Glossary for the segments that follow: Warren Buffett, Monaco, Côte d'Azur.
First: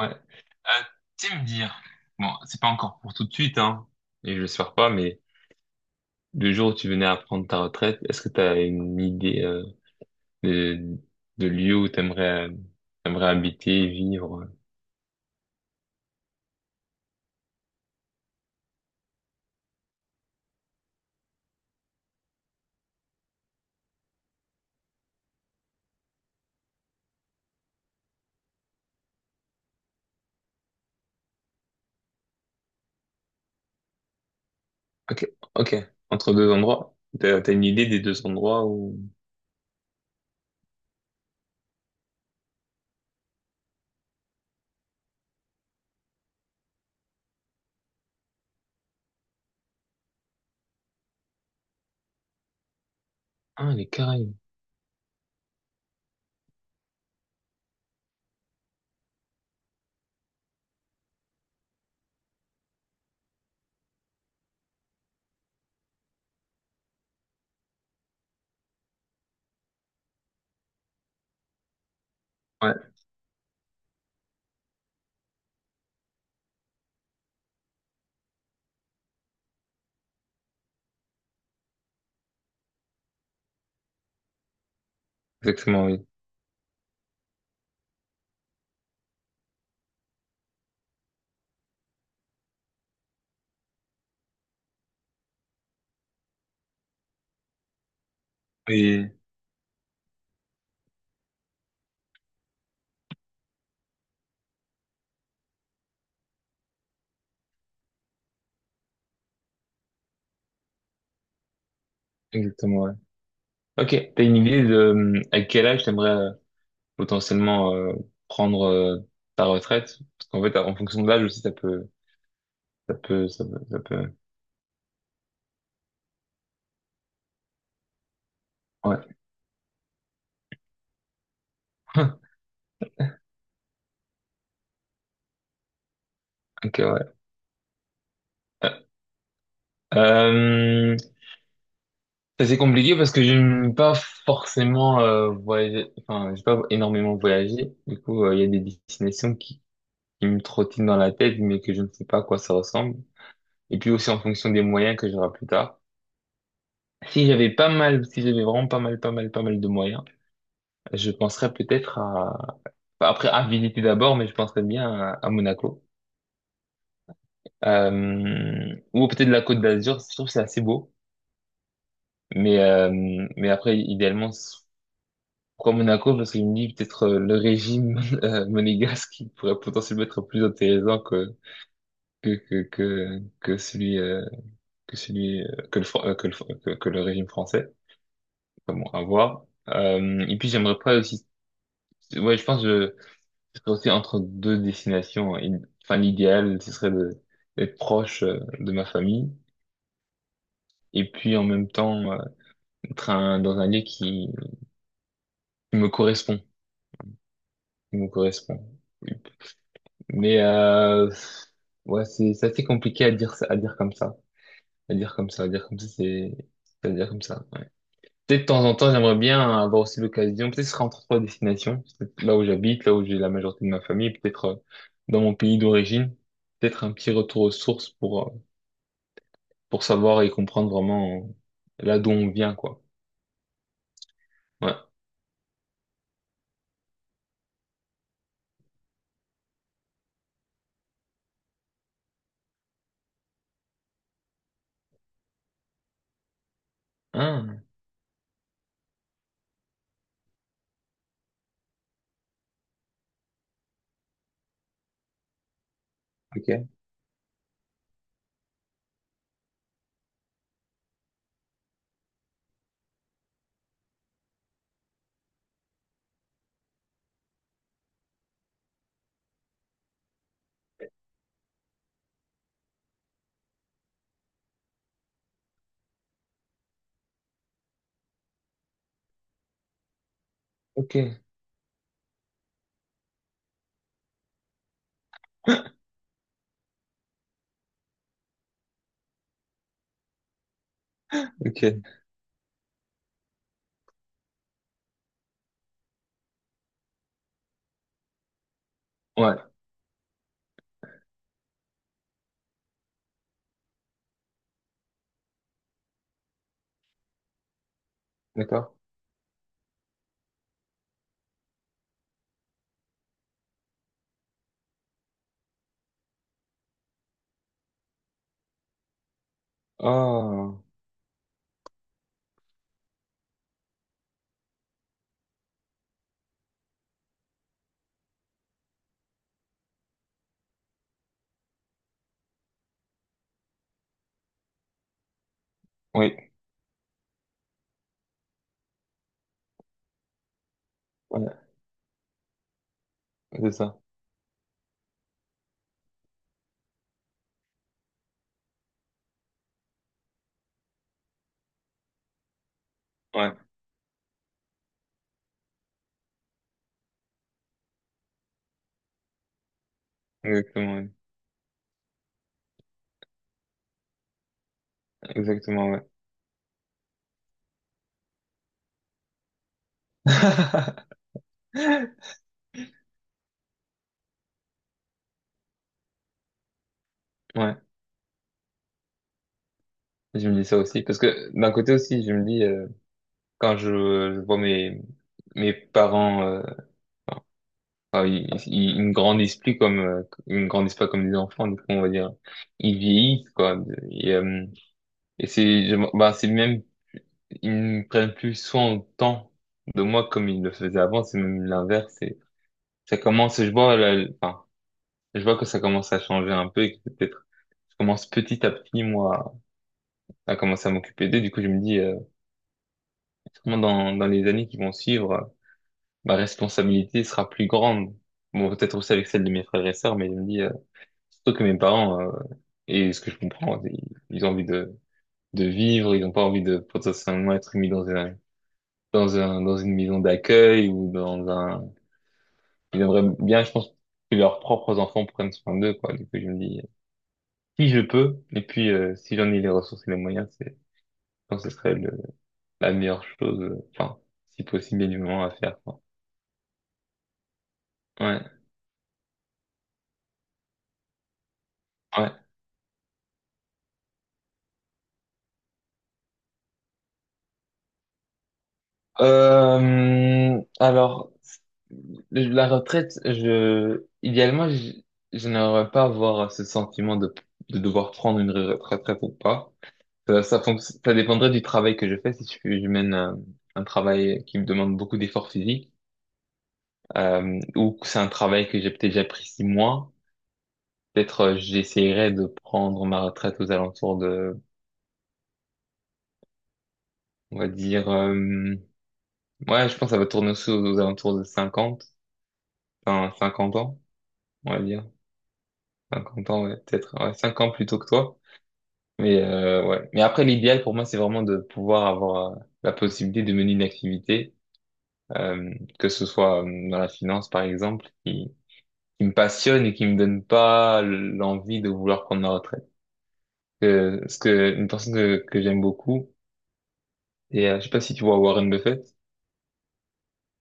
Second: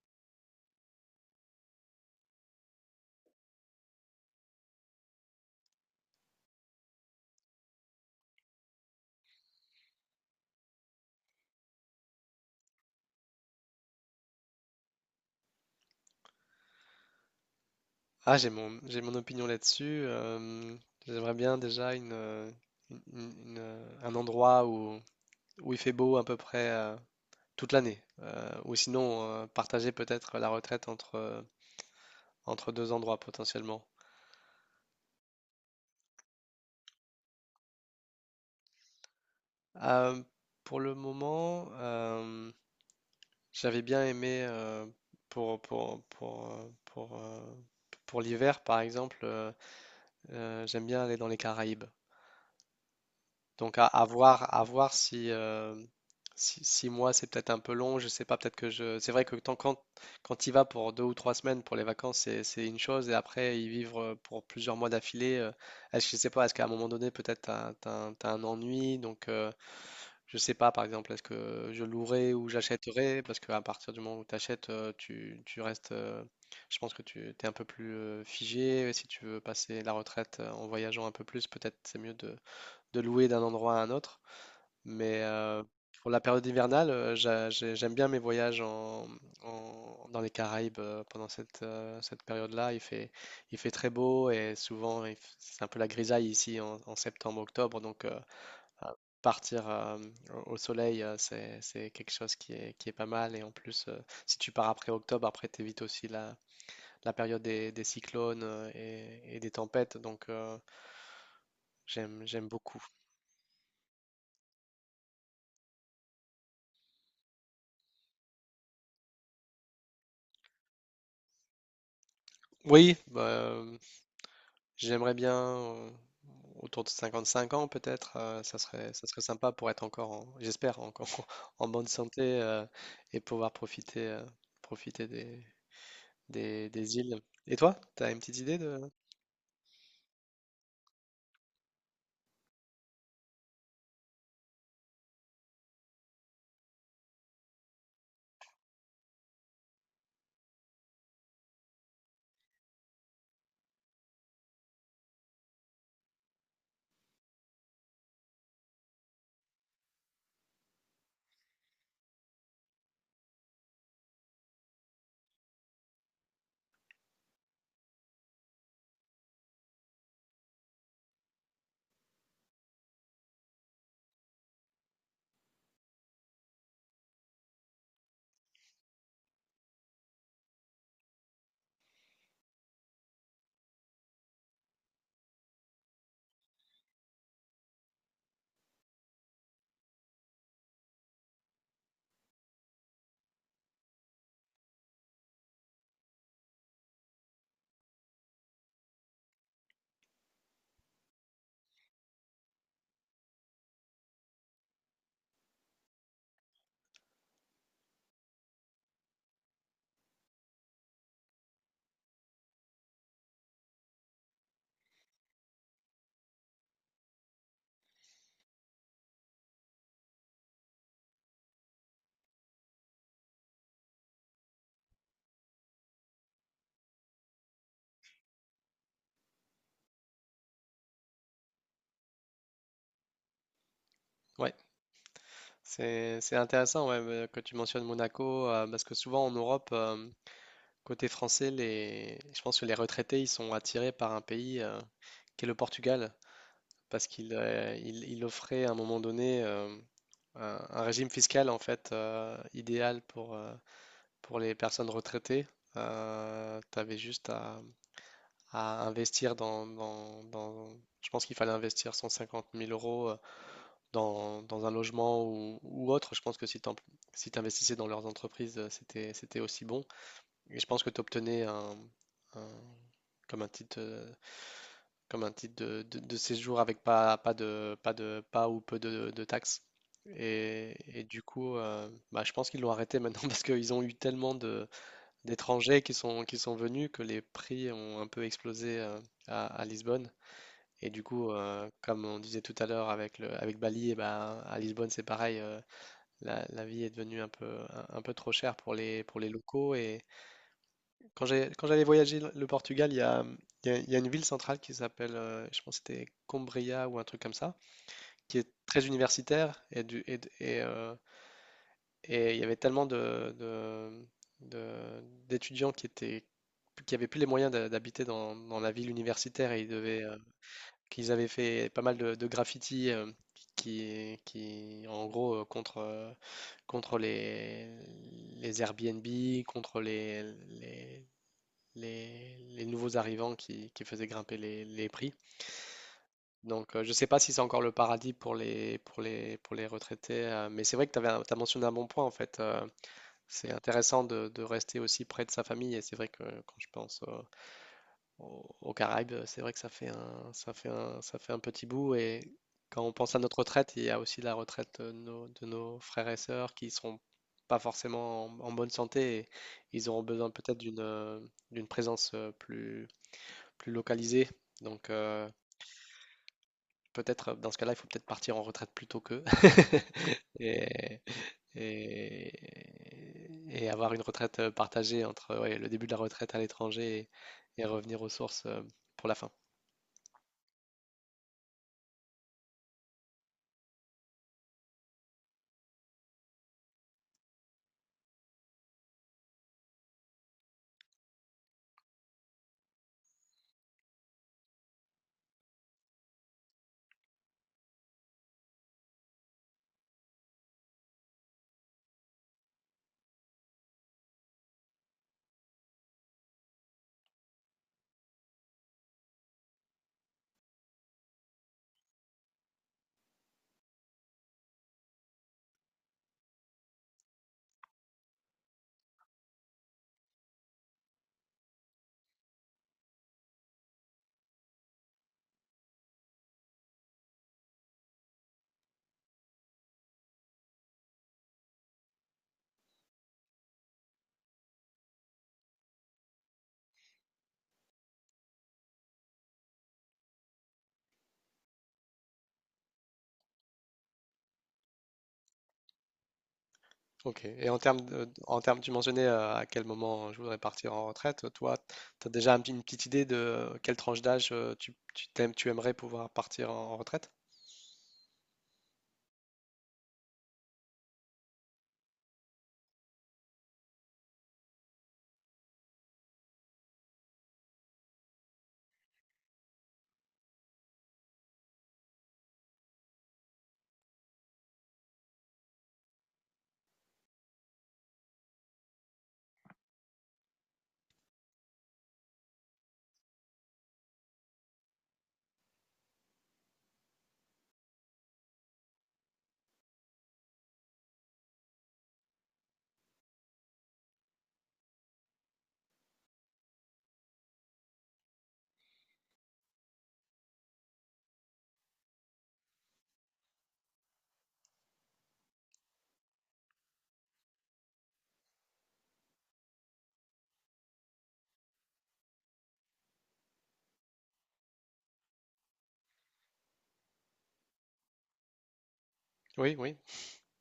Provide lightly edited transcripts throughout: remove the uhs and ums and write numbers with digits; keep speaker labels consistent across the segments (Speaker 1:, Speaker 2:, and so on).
Speaker 1: Ouais. Tu sais me dire, bon, c'est pas encore pour tout de suite, hein, et je l'espère pas, mais le jour où tu venais à prendre ta retraite, est-ce que tu as une idée de, de lieu où t'aimerais t'aimerais habiter, vivre?
Speaker 2: Ah, j'ai mon opinion là-dessus. J'aimerais bien déjà un endroit où, où il fait beau à peu près toute l'année. Ou sinon, partager peut-être la retraite entre deux endroits potentiellement.
Speaker 1: Ok, ok. Entre deux endroits? T'as une idée des deux endroits où...
Speaker 2: Euh, pour le moment, j'avais bien aimé pour, pour, pour, euh, pour, euh, pour l'hiver, par exemple, j'aime bien aller dans les Caraïbes.
Speaker 1: Ah,
Speaker 2: Donc
Speaker 1: les Caraïbes.
Speaker 2: à voir si six mois c'est peut-être un peu long, je sais pas, peut-être que je. C'est vrai que quand quand il va pour deux ou trois semaines pour les vacances, c'est une chose, et après y vivre pour plusieurs mois d'affilée, est-ce que je sais pas, est-ce qu'à un moment donné peut-être t'as un ennui, donc je sais pas par exemple, est-ce que je louerai ou
Speaker 1: Ouais,
Speaker 2: j'achèterai, parce qu'à partir du moment où t'achètes, tu restes, je pense que tu t'es un peu plus figé, si tu veux passer la retraite en voyageant un peu plus, peut-être c'est mieux de louer d'un endroit à un autre. Mais
Speaker 1: exactement, oui.
Speaker 2: pour la période hivernale, j'aime bien mes voyages dans les Caraïbes pendant cette période-là. Il fait très beau et souvent c'est un peu la grisaille ici en septembre-octobre. Donc euh,
Speaker 1: Oui,
Speaker 2: partir au soleil, c'est quelque chose qui est pas mal. Et en plus, si tu pars après octobre, après t'évites aussi la période des cyclones et des tempêtes. Donc j'aime
Speaker 1: exactement,
Speaker 2: beaucoup.
Speaker 1: ouais. Ok, t'as une idée de à quel âge t'aimerais potentiellement prendre ta retraite? Parce qu'en fait, en fonction de l'âge aussi, ça peut... Ça
Speaker 2: Oui,
Speaker 1: peut, ça
Speaker 2: bah,
Speaker 1: peut, ça peut.
Speaker 2: j'aimerais bien autour de 55 ans peut-être, ça
Speaker 1: Ouais.
Speaker 2: serait sympa pour être encore, j'espère, encore en bonne santé et pouvoir profiter, profiter
Speaker 1: Ok,
Speaker 2: des
Speaker 1: ouais.
Speaker 2: îles. Et toi, tu as une petite idée
Speaker 1: Euh,
Speaker 2: de…
Speaker 1: euh, Ça, c'est compliqué parce que je n'aime pas forcément voyager. Enfin, j'ai pas énormément voyagé. Du coup, il y a des destinations qui me trottinent dans la tête, mais que je ne sais pas à quoi ça ressemble. Et puis aussi en fonction des moyens que j'aurai plus tard. Si j'avais pas mal, si j'avais vraiment pas mal, pas mal, pas mal de moyens, je penserais peut-être à, enfin, après à visiter d'abord, mais je penserais bien à Monaco. Ou peut-être la Côte d'Azur. Je trouve que c'est assez beau. Mais, euh, mais après, idéalement, c'est- pourquoi Monaco? Parce qu'il me dit peut-être le régime monégasque qui pourrait potentiellement être plus intéressant que celui, que celui, que le, que le, que le régime français. Enfin bon, à voir. Et puis j'aimerais pas aussi, ouais, je pense que je serais aussi entre deux destinations. Enfin, l'idéal, ce serait de, d'être proche de ma famille. Et puis en même temps, être dans un lieu qui, qui me correspond, qui me correspond. Mais euh, ouais, c'est assez compliqué à dire à dire comme ça, à dire comme ça, à dire comme ça, c'est à dire comme ça. Ouais. Peut-être de temps en temps, j'aimerais bien avoir aussi l'occasion. Peut-être ce sera entre trois destinations, peut-être là où j'habite, là où j'ai la majorité de ma famille, peut-être dans mon pays d'origine. Peut-être un petit retour aux sources pour savoir et comprendre vraiment là d'où on vient, quoi.
Speaker 2: Ouais,
Speaker 1: Ouais.
Speaker 2: c'est intéressant ouais, que tu mentionnes Monaco, parce que souvent en Europe, côté français, les, je pense que les retraités, ils sont attirés par un pays qui est le Portugal. Parce qu'il
Speaker 1: Ah,
Speaker 2: il offrait à un moment donné un régime fiscal en fait idéal pour les personnes retraitées. Tu
Speaker 1: ok,
Speaker 2: avais juste à investir Je pense qu'il fallait investir 150 000 euros dans un logement ou autre. Je pense que si tu si t'investissais dans leurs entreprises, c'était aussi bon. Et je pense que tu obtenais un- comme un titre euh, comme un titre de séjour avec pas ou peu de taxes.
Speaker 1: ok,
Speaker 2: Et du coup, bah, je pense qu'ils l'ont arrêté maintenant parce qu'ils ont eu tellement d'étrangers qui sont venus que les prix ont un peu explosé à Lisbonne. Et du coup,
Speaker 1: ok.
Speaker 2: comme on disait tout à l'heure avec avec Bali, et ben, à Lisbonne, c'est pareil, la vie est devenue un peu, un peu trop chère pour les
Speaker 1: Ouais,
Speaker 2: locaux quand quand j'allais voyager le Portugal, il y a une ville centrale qui s'appelle, je pense que c'était Coimbra ou un truc comme ça, qui est
Speaker 1: d'accord.
Speaker 2: très universitaire et, du, et, de- et il y avait tellement de- d'étudiants qui avaient plus les moyens d'habiter dans la ville universitaire et ils devaient,
Speaker 1: Ah,
Speaker 2: qu'ils avaient fait pas mal de graffitis en gros, contre les Airbnb, contre les les nouveaux arrivants qui faisaient grimper les prix.
Speaker 1: oui,
Speaker 2: Donc, je ne sais pas si c'est encore le paradis pour pour les retraités, mais c'est vrai que tu as
Speaker 1: ouais,
Speaker 2: mentionné un bon point, en fait. C'est
Speaker 1: c'est ça.
Speaker 2: intéressant de rester aussi près de sa famille, et c'est vrai que quand je pense aux Caraïbes, c'est vrai que ça fait un petit bout, et quand on pense à
Speaker 1: Ouais,
Speaker 2: notre retraite, il y a aussi la retraite de de nos frères et sœurs qui seront pas forcément en bonne santé, et ils auront besoin peut-être
Speaker 1: exactement. Ouais.
Speaker 2: d'une présence plus localisé. Donc
Speaker 1: Exactement, ouais.
Speaker 2: peut-être dans ce cas-là, il faut peut-être partir en retraite plus tôt qu'eux et, et, et avoir une retraite partagée entre ouais, le début de la retraite à l'étranger
Speaker 1: Ouais,
Speaker 2: et revenir aux sources pour la fin.
Speaker 1: je me dis ça aussi. Parce que d'un côté aussi, je me dis, quand je vois mes, mes parents, enfin, ils ne grandissent plus comme, ils ne grandissent pas comme des enfants, du coup, on va dire, ils vieillissent, quoi. Et, euh, et c'est, bah, c'est même, ils ne prennent plus soin autant de moi comme ils le faisaient avant, c'est même l'inverse. C'est, ça commence, je vois, enfin, je vois que ça commence à changer un peu et que peut-être, je commence petit à petit, moi, à commencer à m'occuper d'eux. Du coup, je me dis, sûrement dans, dans les années qui vont suivre, ma responsabilité sera plus grande. Bon, peut-être aussi avec celle de mes frères et sœurs, mais je me dis, surtout que mes parents, et ce que je comprends, ils ont envie de vivre, ils n'ont pas envie de potentiellement être mis dans un, dans un, dans une maison d'accueil ou dans un, ils aimeraient bien, je pense, que leurs propres enfants prennent soin d'eux, quoi. Du coup, je me dis, si je peux, et puis, si j'en ai les ressources et les moyens, c'est, je pense que ce serait le, la meilleure chose, enfin, si possible, et moment à faire, quoi.
Speaker 2: Ok. Et en
Speaker 1: Ouais,
Speaker 2: en termes, tu mentionnais à quel moment je voudrais partir en retraite. Toi, tu as
Speaker 1: ouais.
Speaker 2: déjà un une petite idée de quelle tranche d'âge tu aimerais pouvoir partir en retraite?
Speaker 1: Alors, la retraite, je, idéalement, je n'aimerais pas avoir ce sentiment de devoir prendre une retraite ou pas. Ça, ça dépendrait du travail que je fais. Si je, je mène un travail qui me demande beaucoup d'efforts physiques, ou que c'est un travail que j'ai peut-être déjà pris 6 mois, peut-être j'essaierai de prendre ma retraite aux alentours de, on va dire, ouais, je pense que ça va tourner aussi aux, aux alentours de 50, enfin 50 ans, on va dire. 50 ans, ouais, peut-être. Ouais, 5 ans plus tôt que toi. Ouais. Mais après, l'idéal pour moi, c'est vraiment de pouvoir avoir la possibilité de mener une activité, euh, que ce soit dans la finance, par exemple, qui me passionne et qui me donne pas l'envie de vouloir prendre ma retraite. Parce que une personne que j'aime beaucoup, et je sais pas si tu vois Warren Buffett.
Speaker 2: Oui, oui,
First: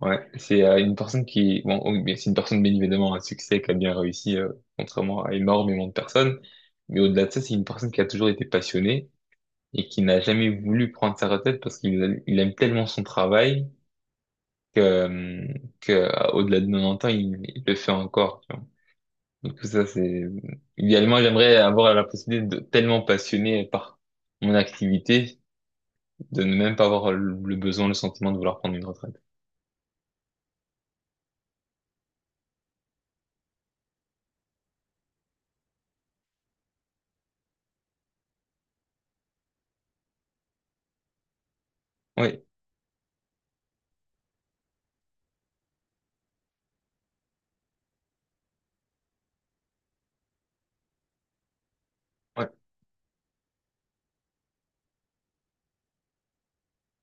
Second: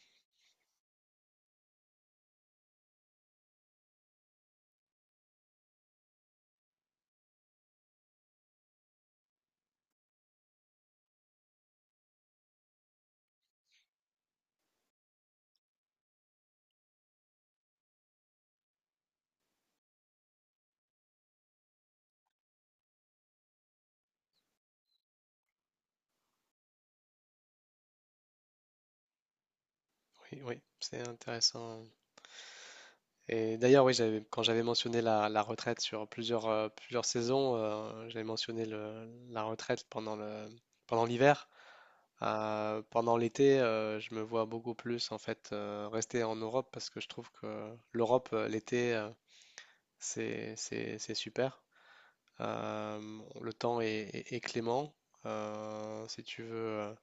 Speaker 1: Ouais, c'est une personne qui, bon, oh, mais c'est une personne bien évidemment à succès qui a bien réussi, contrairement à énormément de personnes. Mais au-delà de ça, c'est une personne qui a toujours été passionnée et qui n'a jamais voulu prendre sa retraite parce qu'il il aime tellement son travail que, au-delà de 90 ans, il le fait encore. Tu vois. Donc ça, c'est idéalement, j'aimerais avoir la possibilité de tellement passionné par mon activité de ne même pas avoir le besoin, le sentiment de vouloir prendre une retraite.
Speaker 2: oui, oui. C'est intéressant. Et d'ailleurs, oui, quand j'avais mentionné la retraite sur plusieurs, plusieurs saisons, j'avais mentionné la retraite pendant pendant l'hiver.
Speaker 1: Oui,
Speaker 2: Pendant l'été, je me vois beaucoup plus en fait rester en Europe parce que je trouve que l'Europe, l'été, c'est super.
Speaker 1: ouais,
Speaker 2: Le temps est clément. Si tu veux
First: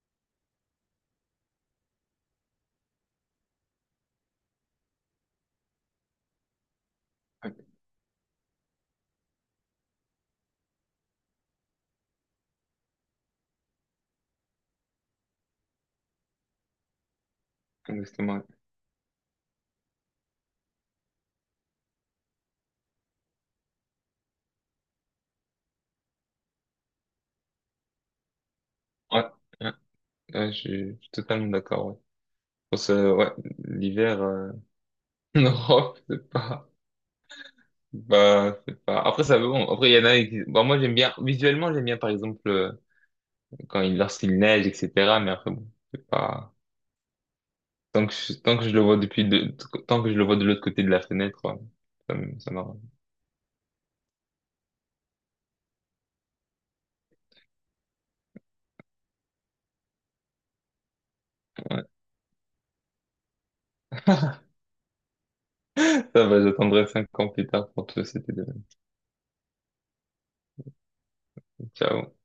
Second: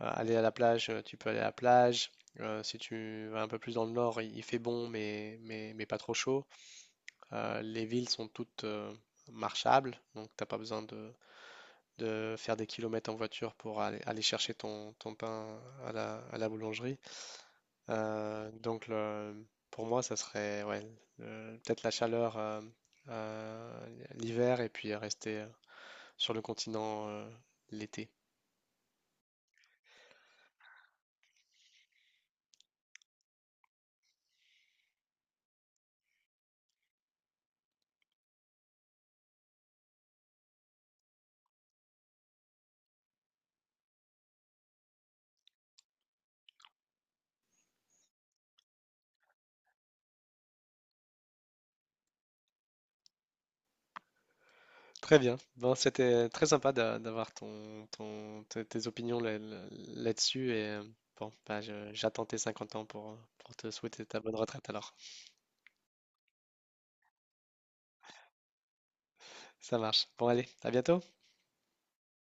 Speaker 2: aller à la plage, tu peux aller à la plage. Si tu vas un peu plus dans le nord, il fait bon, mais pas trop chaud.
Speaker 1: ouais,
Speaker 2: Les villes sont toutes marchables, donc t'as pas besoin de faire des kilomètres en voiture pour aller chercher ton pain à la boulangerie.
Speaker 1: exactement.
Speaker 2: Euh, donc le- pour moi, ça serait ouais, peut-être la chaleur euh, l'hiver et puis rester sur le continent l'été.
Speaker 1: Ouais. Ouais. Ouais, je suis totalement d'accord. Ouais. Ouais, l'hiver en Europe, c'est pas, bah, c'est pas. Après, ça bon. Après, il y en a qui. Bon, moi, j'aime bien. Visuellement, j'aime bien, par exemple, quand il lorsqu'il neige, etc. Mais après, bon, c'est pas. Tant que je le vois depuis de, tant que je le vois de l'autre côté de la fenêtre, ouais, ça m'arrange.
Speaker 2: Très bien. Bon, c'était très sympa d'avoir tes opinions là-dessus et bon, bah,
Speaker 1: Ouais.
Speaker 2: j'attends tes 50 ans pour te souhaiter ta bonne retraite alors.
Speaker 1: Ça va, j'attendrai 5 ans plus tard pour te c'était de.
Speaker 2: Ça marche. Bon, allez, à bientôt.
Speaker 1: Ciao.